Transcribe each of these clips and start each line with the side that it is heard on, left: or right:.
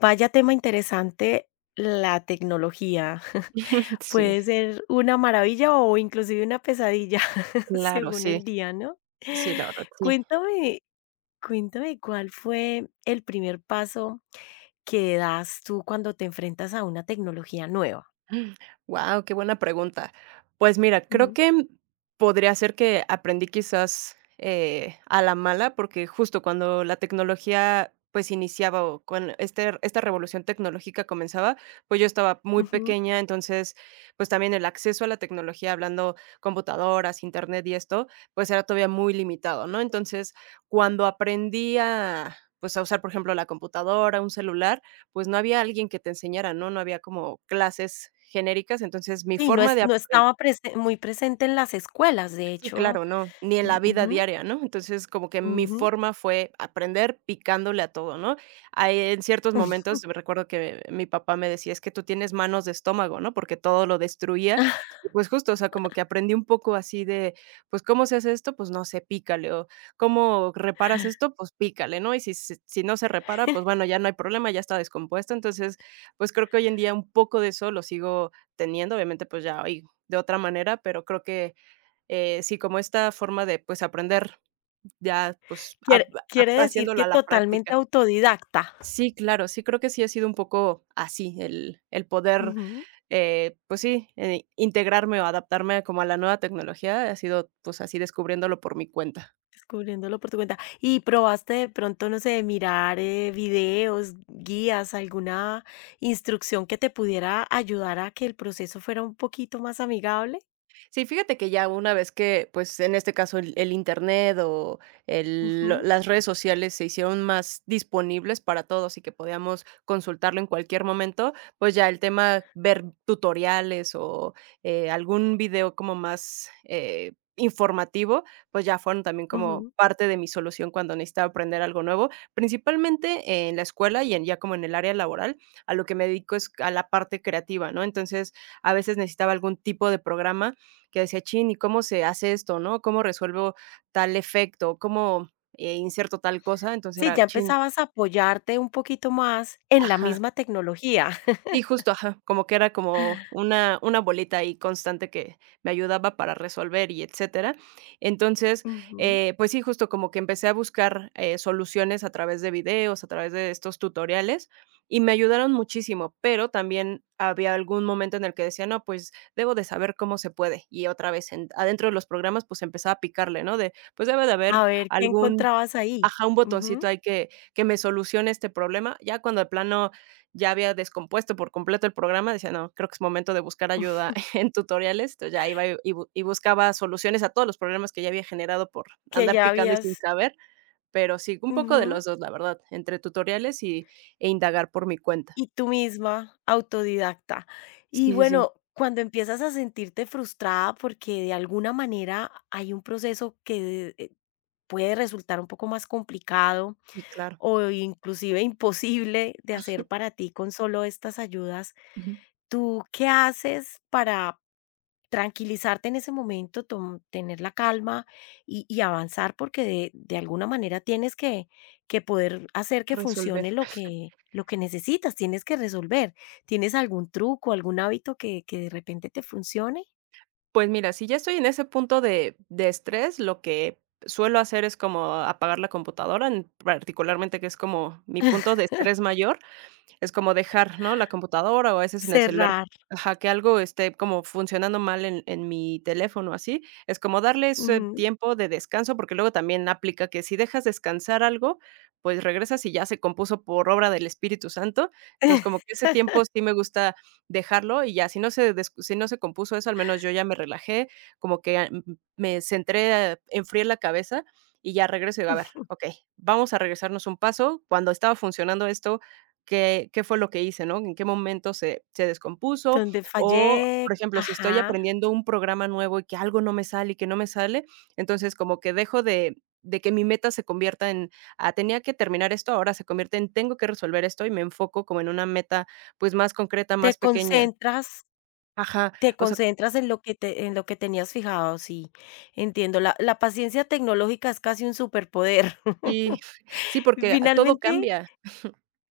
left: Vaya tema interesante la tecnología.
right: Sí,
left: Puede ser una maravilla o inclusive una pesadilla
right: claro,
left: según
right: sí,
left: el día, ¿no?
right: sí, la verdad, sí.
left: Cuéntame, cuéntame cuál fue el primer paso que das tú cuando te enfrentas a una tecnología nueva.
right: Wow, qué buena pregunta. Pues mira, creo
left: Ujú,
right: que podría ser que aprendí quizás, a la mala, porque justo cuando la tecnología, pues, iniciaba o con esta revolución tecnológica comenzaba, pues, yo estaba muy
left: ujú.
right: pequeña, entonces, pues, también el acceso a la tecnología, hablando computadoras, Internet y esto, pues, era todavía muy limitado, ¿no? Entonces, cuando aprendí a, pues, a usar, por ejemplo, la computadora, un celular, pues no había alguien que te enseñara, ¿no? No había como clases genéricas, entonces mi
left: Sí, no
right: forma
left: es
right: de
left: no
right: apren.
left: estaba presen muy presente en las escuelas, de
right: Sí,
left: hecho.
right: claro, no, ni en
left: Mm,
right: la vida
left: ujú,
right: diaria, ¿no? Entonces, como que mi
left: ujú.
right: forma fue aprender picándole a todo, ¿no? Hay en ciertos momentos, me recuerdo que mi papá me decía: "Es que tú tienes manos de estómago", ¿no? Porque todo lo destruía. Y, pues, justo, o sea, como que aprendí un poco así de, pues, ¿cómo se hace esto? Pues, no sé, pícale, o, ¿cómo reparas esto? Pues, pícale, ¿no? Y si no se repara, pues, bueno, ya no hay problema, ya está descompuesto. Entonces, pues, creo que hoy en día un poco de eso lo sigo teniendo, obviamente, pues, ya hoy de otra manera, pero creo que sí, como esta forma de, pues, aprender ya, pues, ha
left: Quiere
right: ha
left: decir
right: haciéndolo a
left: que
right: la
left: totalmente
right: práctica.
left: autodidacta.
right: Sí, claro, sí creo que sí ha sido un poco así el poder,
left: Ujú.
right: pues sí, integrarme o adaptarme como a la nueva tecnología, ha sido, pues, así descubriéndolo por mi cuenta.
left: Descubriéndolo por tu cuenta. ¿Y probaste de pronto, no sé, mirar videos, guías, alguna instrucción que te pudiera ayudar a que el proceso fuera un poquito más amigable?
right: Sí, fíjate que ya una vez que, pues, en este caso, el Internet o el lo
left: Ujú,
right: las redes sociales se hicieron más disponibles para todos y que podíamos consultarlo en cualquier momento, pues, ya el tema ver tutoriales o, algún video como más, informativo, pues, ya fueron también como
left: ujú.
right: parte de mi solución cuando necesitaba aprender algo nuevo, principalmente en la escuela y en ya como en el área laboral, a lo que me dedico es a la parte creativa, ¿no? Entonces, a veces necesitaba algún tipo de programa que decía: "Chin, ¿y cómo se hace esto, no? ¿Cómo resuelvo tal efecto? ¿Cómo, inserto tal cosa?". Entonces
left: Sí,
right: era:
left: ya
right: "Chin".
left: empezabas a apoyarte un poquito más en la
right: Ajá.
left: misma tecnología.
right: Sí, justo, ajá, como que era como una bolita ahí constante que me ayudaba para resolver y etcétera. Entonces,
left: Ujú.
right: pues sí, justo como que empecé a buscar, soluciones a través de videos, a través de estos tutoriales, y me ayudaron muchísimo, pero también había algún momento en el que decía: "No, pues, debo de saber cómo se puede", y otra vez en adentro de los programas, pues, empezaba a picarle, ¿no? De, pues, debe de haber
left: A ver qué
right: algún,
left: encontrabas ahí.
right: ajá, un botoncito
left: Ujú.
right: ahí que me solucione este problema. Ya cuando de plano ya había descompuesto por completo el programa, decía: "No, creo que es momento de buscar ayuda en tutoriales". Entonces, ya iba y buscaba soluciones a todos los problemas que ya había generado por
left: Que
right: andar
left: ya
right: picando y sin
left: habías
right: saber, pero sí, un poco de
left: ujú.
right: los 2 la verdad, entre tutoriales y e indagar por mi cuenta.
left: Y tú misma, autodidacta. Y
right: Sí, sí, sí.
left: bueno, cuando empiezas a sentirte frustrada porque de alguna manera hay un proceso que puede resultar un poco más complicado
right: Y claro.
left: o inclusive imposible de hacer para ti con solo estas ayudas,
right: Ujú.
left: ¿tú qué haces para tranquilizarte en ese momento, tener la calma y avanzar porque de alguna manera tienes que poder hacer que funcione
right: Resolver.
left: lo que necesitas, tienes que resolver. ¿Tienes algún truco, algún hábito que de repente te funcione?
right: Pues mira, si ya estoy en ese punto de estrés, lo que suelo hacer es como apagar la computadora, en particularmente, que es como mi punto de estrés mayor. Es como dejar, ¿no?, la computadora o a veces en el celular,
left: Cerrar.
right: ajá, que algo esté como funcionando mal en mi teléfono, así. Es como darle ese
left: Ujú.
right: tiempo de descanso, porque luego también aplica que si dejas descansar algo, pues regresas y ya se compuso por obra del Espíritu Santo. Entonces, como que ese tiempo sí me gusta dejarlo y ya, si no se compuso eso, al menos yo ya me relajé, como que, ah, mm, me centré, enfrié la cabeza y ya regreso y digo: "A ver, okey, vamos a regresarnos un paso. Cuando estaba funcionando esto, qué fue lo que hice, ¿no? En qué momento se descompuso,
left: Donde
right: o, por
left: fallé,
right: ejemplo, si estoy
left: ajá,
right: aprendiendo un programa nuevo y que algo no me sale y que no me sale, entonces como que dejo de que mi meta se convierta en: "Ah, tenía que terminar esto", ahora se convierte en: "Tengo que resolver esto", y me enfoco como en una meta, pues, más concreta,
left: te
right: más pequeña.
left: concentras,
right: Ajá,
left: te
right: o sea,
left: concentras en lo que te, en lo que tenías fijado, sí, entiendo. La paciencia tecnológica es casi un superpoder.
right: sí, sí, porque todo
left: Finalmente,
right: cambia.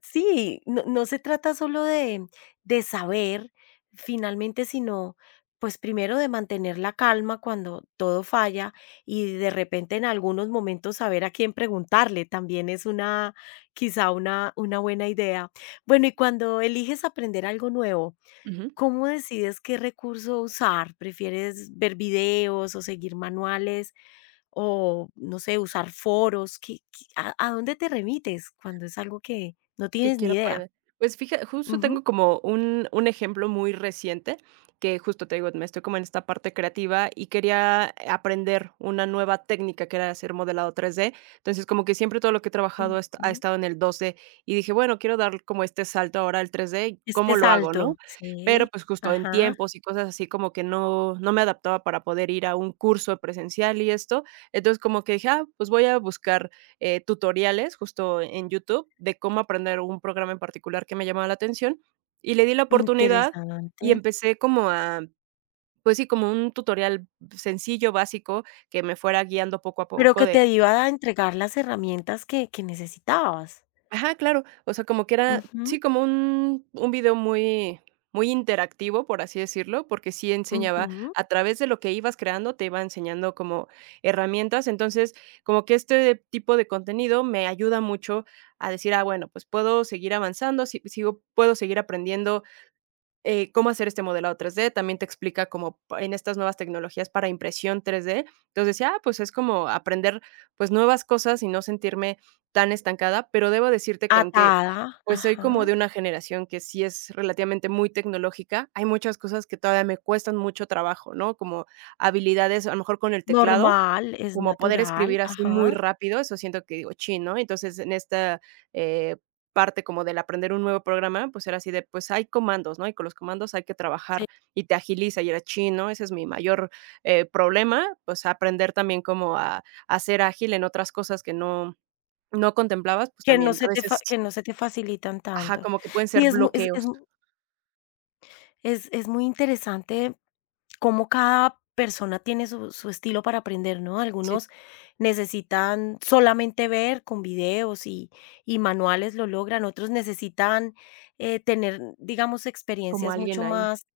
left: sí, no, no se trata solo de saber finalmente, sino pues primero de mantener la calma cuando todo falla y de repente en algunos momentos saber a quién preguntarle también es una, quizá una buena idea. Bueno, y cuando eliges aprender algo nuevo, ¿cómo decides qué recurso usar? ¿Prefieres ver videos o seguir manuales? O, no sé, usar foros, ¿qué qué a dónde te remites cuando es algo que no
right: Que
left: tienes ni
right: quiero
left: idea?
right: aprender. Pues fíjate, justo
left: Ujú.
right: tengo como un ejemplo muy reciente, que justo te digo, me estoy como en esta parte creativa y quería aprender una nueva técnica que era hacer modelado 3D. Entonces, como que siempre todo lo que he trabajado est ha
left: Ujú.
right: estado en el 2D y dije: "Bueno, quiero dar como este salto ahora al 3D, ¿cómo
left: Este
right: lo hago?", ¿no?
left: salto,
right: Pero,
left: sí,
right: pues, justo en
left: ajá,
right: tiempos y cosas así como que no me adaptaba para poder ir a un curso presencial y esto. Entonces, como que dije: "Ah, pues voy a buscar tutoriales justo en YouTube de cómo aprender un programa en particular que me llamaba la atención y le di la oportunidad y
left: interesante,
right: empecé como a, pues sí, como un tutorial sencillo, básico, que me fuera guiando poco a
left: pero
right: poco
left: que
right: de.
left: te iba a entregar las herramientas que necesitabas.
right: Ajá, claro. O sea, como que era,
left: Ujú,
right: sí, como un video muy muy interactivo, por así decirlo, porque sí enseñaba
left: ujú,
right: a través de lo que ibas creando, te iba enseñando como herramientas. Entonces, como que este tipo de contenido me ayuda mucho a decir: "Ah, bueno, pues puedo seguir avanzando, si sigo puedo seguir aprendiendo cómo hacer este modelado 3D, también te explica como pa- en estas nuevas tecnologías para impresión 3D. Entonces decía, ah, pues es como aprender pues nuevas cosas y no sentirme tan estancada, pero debo decirte que aunque
left: atada,
right: pues soy como de
left: ajá,
right: una generación que sí es relativamente muy tecnológica, hay muchas cosas que todavía me cuestan mucho trabajo, ¿no? Como habilidades, a lo mejor con el teclado,
left: normal, es
right: como poder
left: natural,
right: escribir así muy
left: ajá,
right: rápido, eso siento que digo: "Chin", ¿no? Entonces, en esta, eh, parte como del aprender un nuevo programa, pues era así de, pues hay comandos, ¿no? Y con los comandos hay que
left: sí,
right: trabajar y te agiliza, y era: "Chin", ¿no? Ese es mi mayor, problema, pues aprender también como a ser ágil en otras cosas que no contemplabas, pues
left: que no
right: también a
left: se te fa
right: veces,
left: que no se te facilitan
right: ajá,
left: tanto.
right: como que pueden
left: Sí,
right: ser bloqueos.
left: es muy interesante cómo cada persona tiene su, su estilo para aprender, ¿no?
right: Sí,
left: Algunos necesitan solamente ver con videos y manuales lo logran, otros necesitan tener, digamos,
right: como
left: experiencias
right: alguien
left: mucho
right: ahí.
left: más,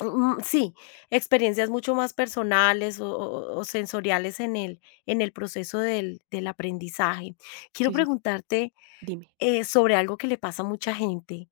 left: mm, sí, experiencias mucho más personales o, o sensoriales en el proceso del, del aprendizaje. Quiero
right: Sí, sí, sí.
left: preguntarte
right: Dime.
left: sobre algo que le pasa a mucha gente.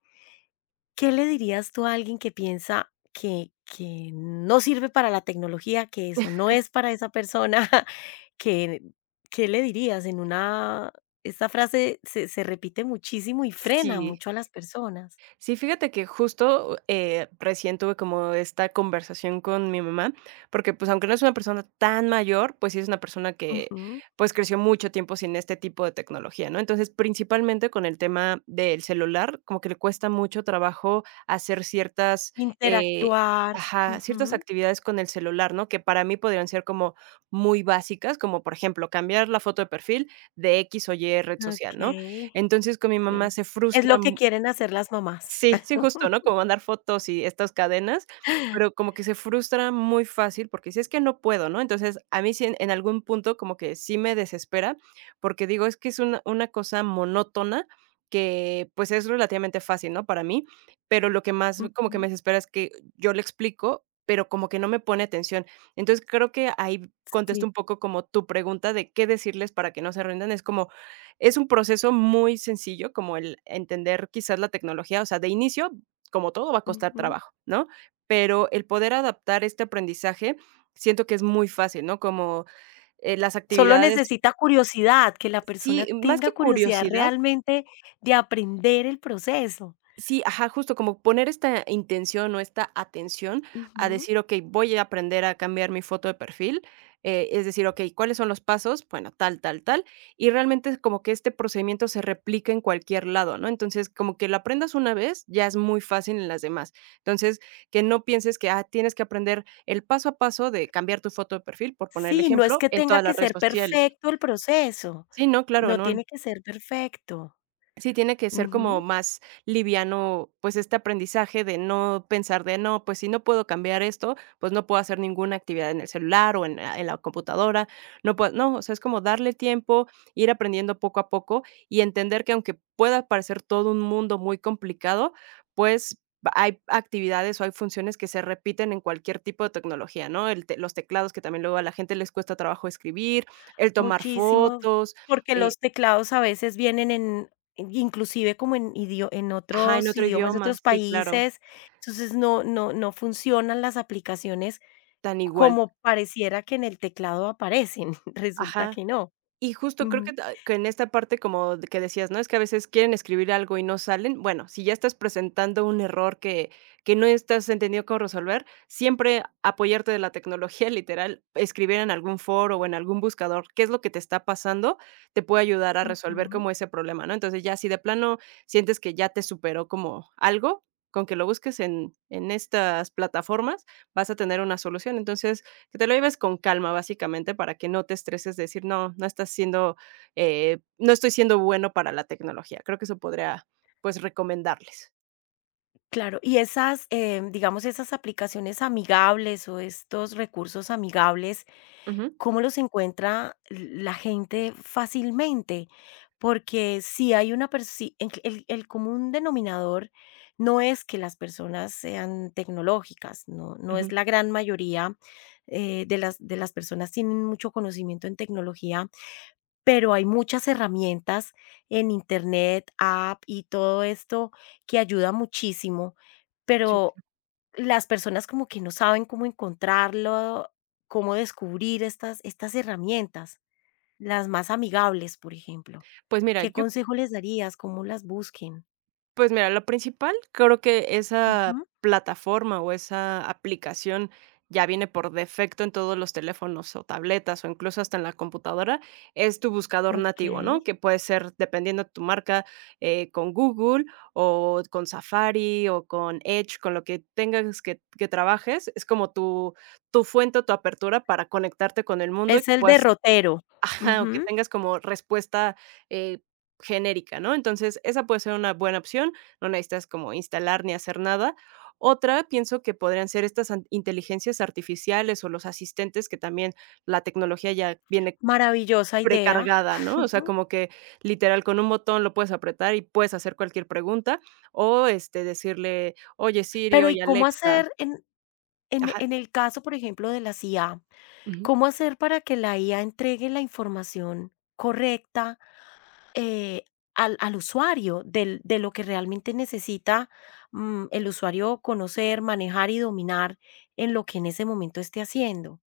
left: ¿Qué le dirías tú a alguien que piensa que no sirve para la tecnología, que eso no es para esa persona? ¿Qué qué le dirías? En una esta frase se se repite muchísimo y frena
right: Sí.
left: mucho a las personas.
right: Sí, fíjate que justo, recién tuve como esta conversación con mi mamá, porque, pues, aunque no es una persona tan mayor, pues, sí es una persona que,
left: Ujú.
right: pues, creció mucho tiempo sin este tipo de tecnología, ¿no? Entonces, principalmente con el tema del celular, como que le cuesta mucho trabajo hacer ciertas, eh
left: Interactuar.
right: ajá, ciertas
left: Ujú.
right: actividades con el celular, ¿no? Que para mí podrían ser como muy básicas, como, por ejemplo, cambiar la foto de perfil de X o Y red social, ¿no?
left: Okey,
right: Entonces, con mi mamá
left: sí.
right: se
left: Es
right: frustra.
left: lo que quieren hacer las mamás.
right: Sí, sí, justo, ¿no? Como mandar fotos y estas cadenas, pero como que se frustra muy fácil porque dice: "Es que no puedo", ¿no? Entonces, a mí sí en algún punto como que sí me desespera, porque digo, es que es una cosa monótona que, pues, es relativamente fácil, ¿no? Para mí, pero lo que más como que
left: Ujú.
right: me desespera es que yo le explico, pero como que no me pone atención. Entonces, creo que ahí contesto
left: Sí.
right: un poco como tu pregunta de qué decirles para que no se rindan. Es como, es un proceso muy sencillo, como el entender quizás la tecnología, o sea, de inicio, como todo, va a costar
left: Ujú.
right: trabajo, ¿no? Pero el poder adaptar este aprendizaje, siento que es muy fácil, ¿no? Como, las
left: Solo
right: actividades
left: necesita curiosidad, que la persona
right: sí, más
left: tenga
right: que
left: curiosidad
right: curiosidad.
left: realmente de aprender el proceso.
right: Sí, ajá, justo como poner esta intención o esta atención a
left: Ujú.
right: decir, okey, voy a aprender a cambiar mi foto de perfil, es decir, okey, ¿cuáles son los pasos? Bueno, tal, tal, tal, y realmente es como que este procedimiento se replica en cualquier lado, ¿no? Entonces, como que lo aprendas una vez, ya es muy fácil en las demás. Entonces, que no pienses que, ah, tienes que aprender el paso a paso de cambiar tu foto de perfil, por poner el
left: Sí, no es
right: ejemplo,
left: que
right: en
left: tenga
right: todas las
left: que
right: redes
left: ser
right: sociales.
left: perfecto el proceso,
right: Sí, no, claro,
left: no
right: no.
left: tiene que ser perfecto.
right: Sí, tiene que ser como
left: Ujú.
right: más liviano, pues, este aprendizaje de no pensar de: "No, pues, si no puedo cambiar esto, pues, no puedo hacer ninguna actividad en el celular o en la computadora, no puedo", no, o sea, es como darle tiempo, ir aprendiendo poco a poco y entender que aunque pueda parecer todo un mundo muy complicado, pues, va- hay actividades o hay funciones que se repiten en cualquier tipo de tecnología, ¿no? El te los teclados que también luego a la gente les cuesta trabajo escribir, el tomar
left: Muchísimo,
right: fotos.
left: porque
right: eh
left: los teclados a veces vienen en inclusive como en
right: ajá, en
left: otros
right: otro
left: idiomas de
right: idioma,
left: otros
right: sí, claro.
left: países, entonces no no funcionan las aplicaciones
right: Tan igual.
left: como pareciera que en el teclado aparecen, resulta
right: Ajá.
left: que no.
right: Y justo creo que
left: Ujú.
right: ta que en esta parte como de que decías, ¿no? Es que a veces quieren escribir algo y no salen. Bueno, si ya estás presentando un error que no estás entendido cómo resolver, siempre apoyarte de la tecnología, literal, escribir en algún foro o en algún buscador qué es lo que te está pasando, te puede ayudar a resolver
left: Ujú.
right: como ese problema, ¿no? Entonces, ya si de plano sientes que ya te superó como algo, con que lo busques en estas plataformas, vas a tener una solución. Entonces que te lo lleves con calma, básicamente, para que no te estreses de decir: "No, no estás siendo, no estoy siendo bueno para la tecnología". Creo que eso podría, pues, recomendarles.
left: Claro, y esas, digamos, esas aplicaciones amigables o estos recursos amigables,
right: Ujú,
left: ¿cómo los encuentra la gente fácilmente? Porque si hay una persona, el común denominador no es que las personas sean tecnológicas, no, no es
right: ujú.
left: la gran mayoría de las personas tienen mucho conocimiento en tecnología. Pero hay muchas herramientas en internet, app y todo esto que ayuda muchísimo,
right: Sí.
left: pero las personas como que no saben cómo encontrarlo, cómo descubrir estas estas herramientas, las más amigables, por ejemplo.
right: Pues mira,
left: ¿Qué
right: yo
left: consejo les darías? ¿Cómo las busquen?
right: Pues mira, lo principal, creo que esa
left: Ujú,
right: plataforma o esa aplicación ya viene por defecto en todos los teléfonos o tabletas o incluso hasta en la computadora, es tu buscador nativo, ¿no?
left: okey.
right: Que puede ser, dependiendo de tu marca, con Google o con Safari o con Edge, con lo que tengas que trabajes, es como tu fuente o tu apertura para conectarte con el mundo y
left: Es
right: que
left: el
right: puedas.
left: derrotero.
right: Ajá, o que
left: Ujú.
right: tengas como respuesta, eh, genérica, ¿no? Entonces, esa puede ser una buena opción, no necesitas como instalar ni hacer nada. Otra, pienso que podrían ser estas inteligencias artificiales o los asistentes que también la tecnología ya viene
left: Maravillosa idea.
right: precargada, ¿no? O sea,
left: Ujú.
right: como que literal con un botón lo puedes apretar y puedes hacer cualquier pregunta o decirle: "Oye Siri,
left: Pero, ¿y
right: oye
left: cómo
right: Alexa."
left: hacer en en
right: Ajá.
left: en el caso, por ejemplo, de las IA? ¿Cómo hacer para que la IA entregue la información correcta eh, al, al usuario de lo que realmente necesita mm, el usuario conocer, manejar y dominar en lo que en ese momento esté haciendo?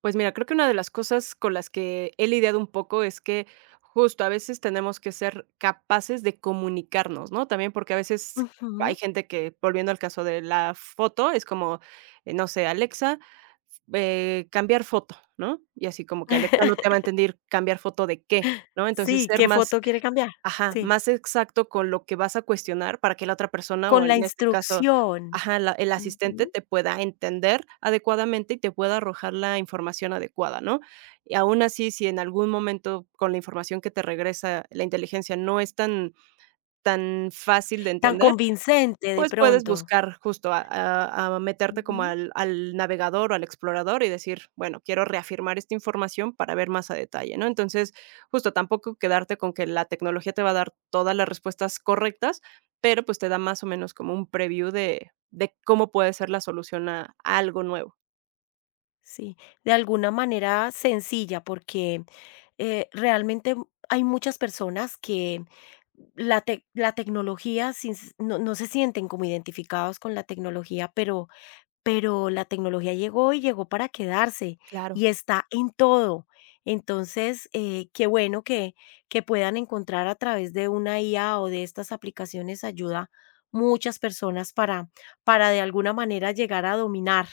right: Pues mira, creo que una de las cosas con las que he lidiado un poco es que justo a veces tenemos que ser capaces de comunicarnos, ¿no? También porque a veces hay
left: Ujú.
right: gente que, volviendo al caso de la foto, es como, no sé, Alexa, cambiar foto, ¿no? Y así como que Alexa no te va a entender cambiar foto de qué, ¿no? Entonces
left: Sí,
right: ser
left: ¿qué
right: más.
left: foto quiere cambiar?
right: Ajá,
left: Sí,
right: más exacto con lo que vas a cuestionar para que la otra persona, o
left: con la
right: en este caso,
left: instrucción.
right: ajá, la el asistente
left: Ujú.
right: te pueda entender adecuadamente y te pueda arrojar la información adecuada, ¿no? Y aún así, si en algún momento con la información que te regresa la inteligencia no es tan fácil de
left: Tan
right: entender,
left: convincente de
right: pues, puedes
left: pronto.
right: buscar justo a meterte como
left: Ujú.
right: al navegador o al explorador y decir: "Bueno, quiero reafirmar esta información para ver más a detalle", ¿no? Entonces, justo tampoco quedarte con que la tecnología te va a dar todas las respuestas correctas, pero, pues, te da más o menos como un preview de cómo puede ser la solución a algo nuevo.
left: Sí, de alguna manera sencilla, porque, realmente hay muchas personas que la tecnología sin s no no se sienten como identificados con la tecnología, pero la tecnología llegó y llegó para quedarse
right: Claro.
left: y está en todo. Entonces, qué bueno que puedan encontrar a través de una IA o de estas aplicaciones ayuda muchas personas para de alguna manera llegar a dominar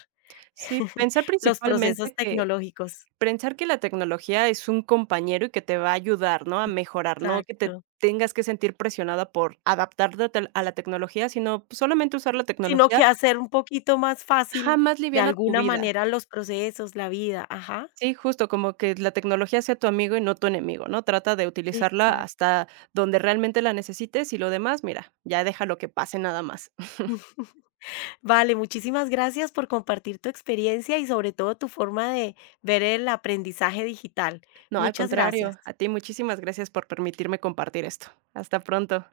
right: Sí, pensar
left: los procesos
right: principalmente que.
left: tecnológicos.
right: Pensar que la tecnología es un compañero y que te va a ayudar, ¿no?, a mejorar, no que te
left: Exacto.
right: tengas que sentir presionada por adaptarte a tel a la tecnología, sino, pues, solamente usar la
left: Sino
right: tecnología
left: que hacer un poquito más fácil
right: jamás
left: de
right: liviana tu
left: alguna
right: vida.
left: manera los procesos, la vida. Ajá.
right: Sí, justo, como que la tecnología sea tu amigo y no tu enemigo, ¿no? Trata de utilizarla
left: Exacto.
right: hasta donde realmente la necesites y lo demás, mira, ya deja lo que pase nada más.
left: Vale, muchísimas gracias por compartir tu experiencia y sobre todo tu forma de ver el aprendizaje digital.
right: No, al
left: Muchas gracias.
right: contrario, a ti muchísimas gracias por permitirme compartir esto. Hasta pronto.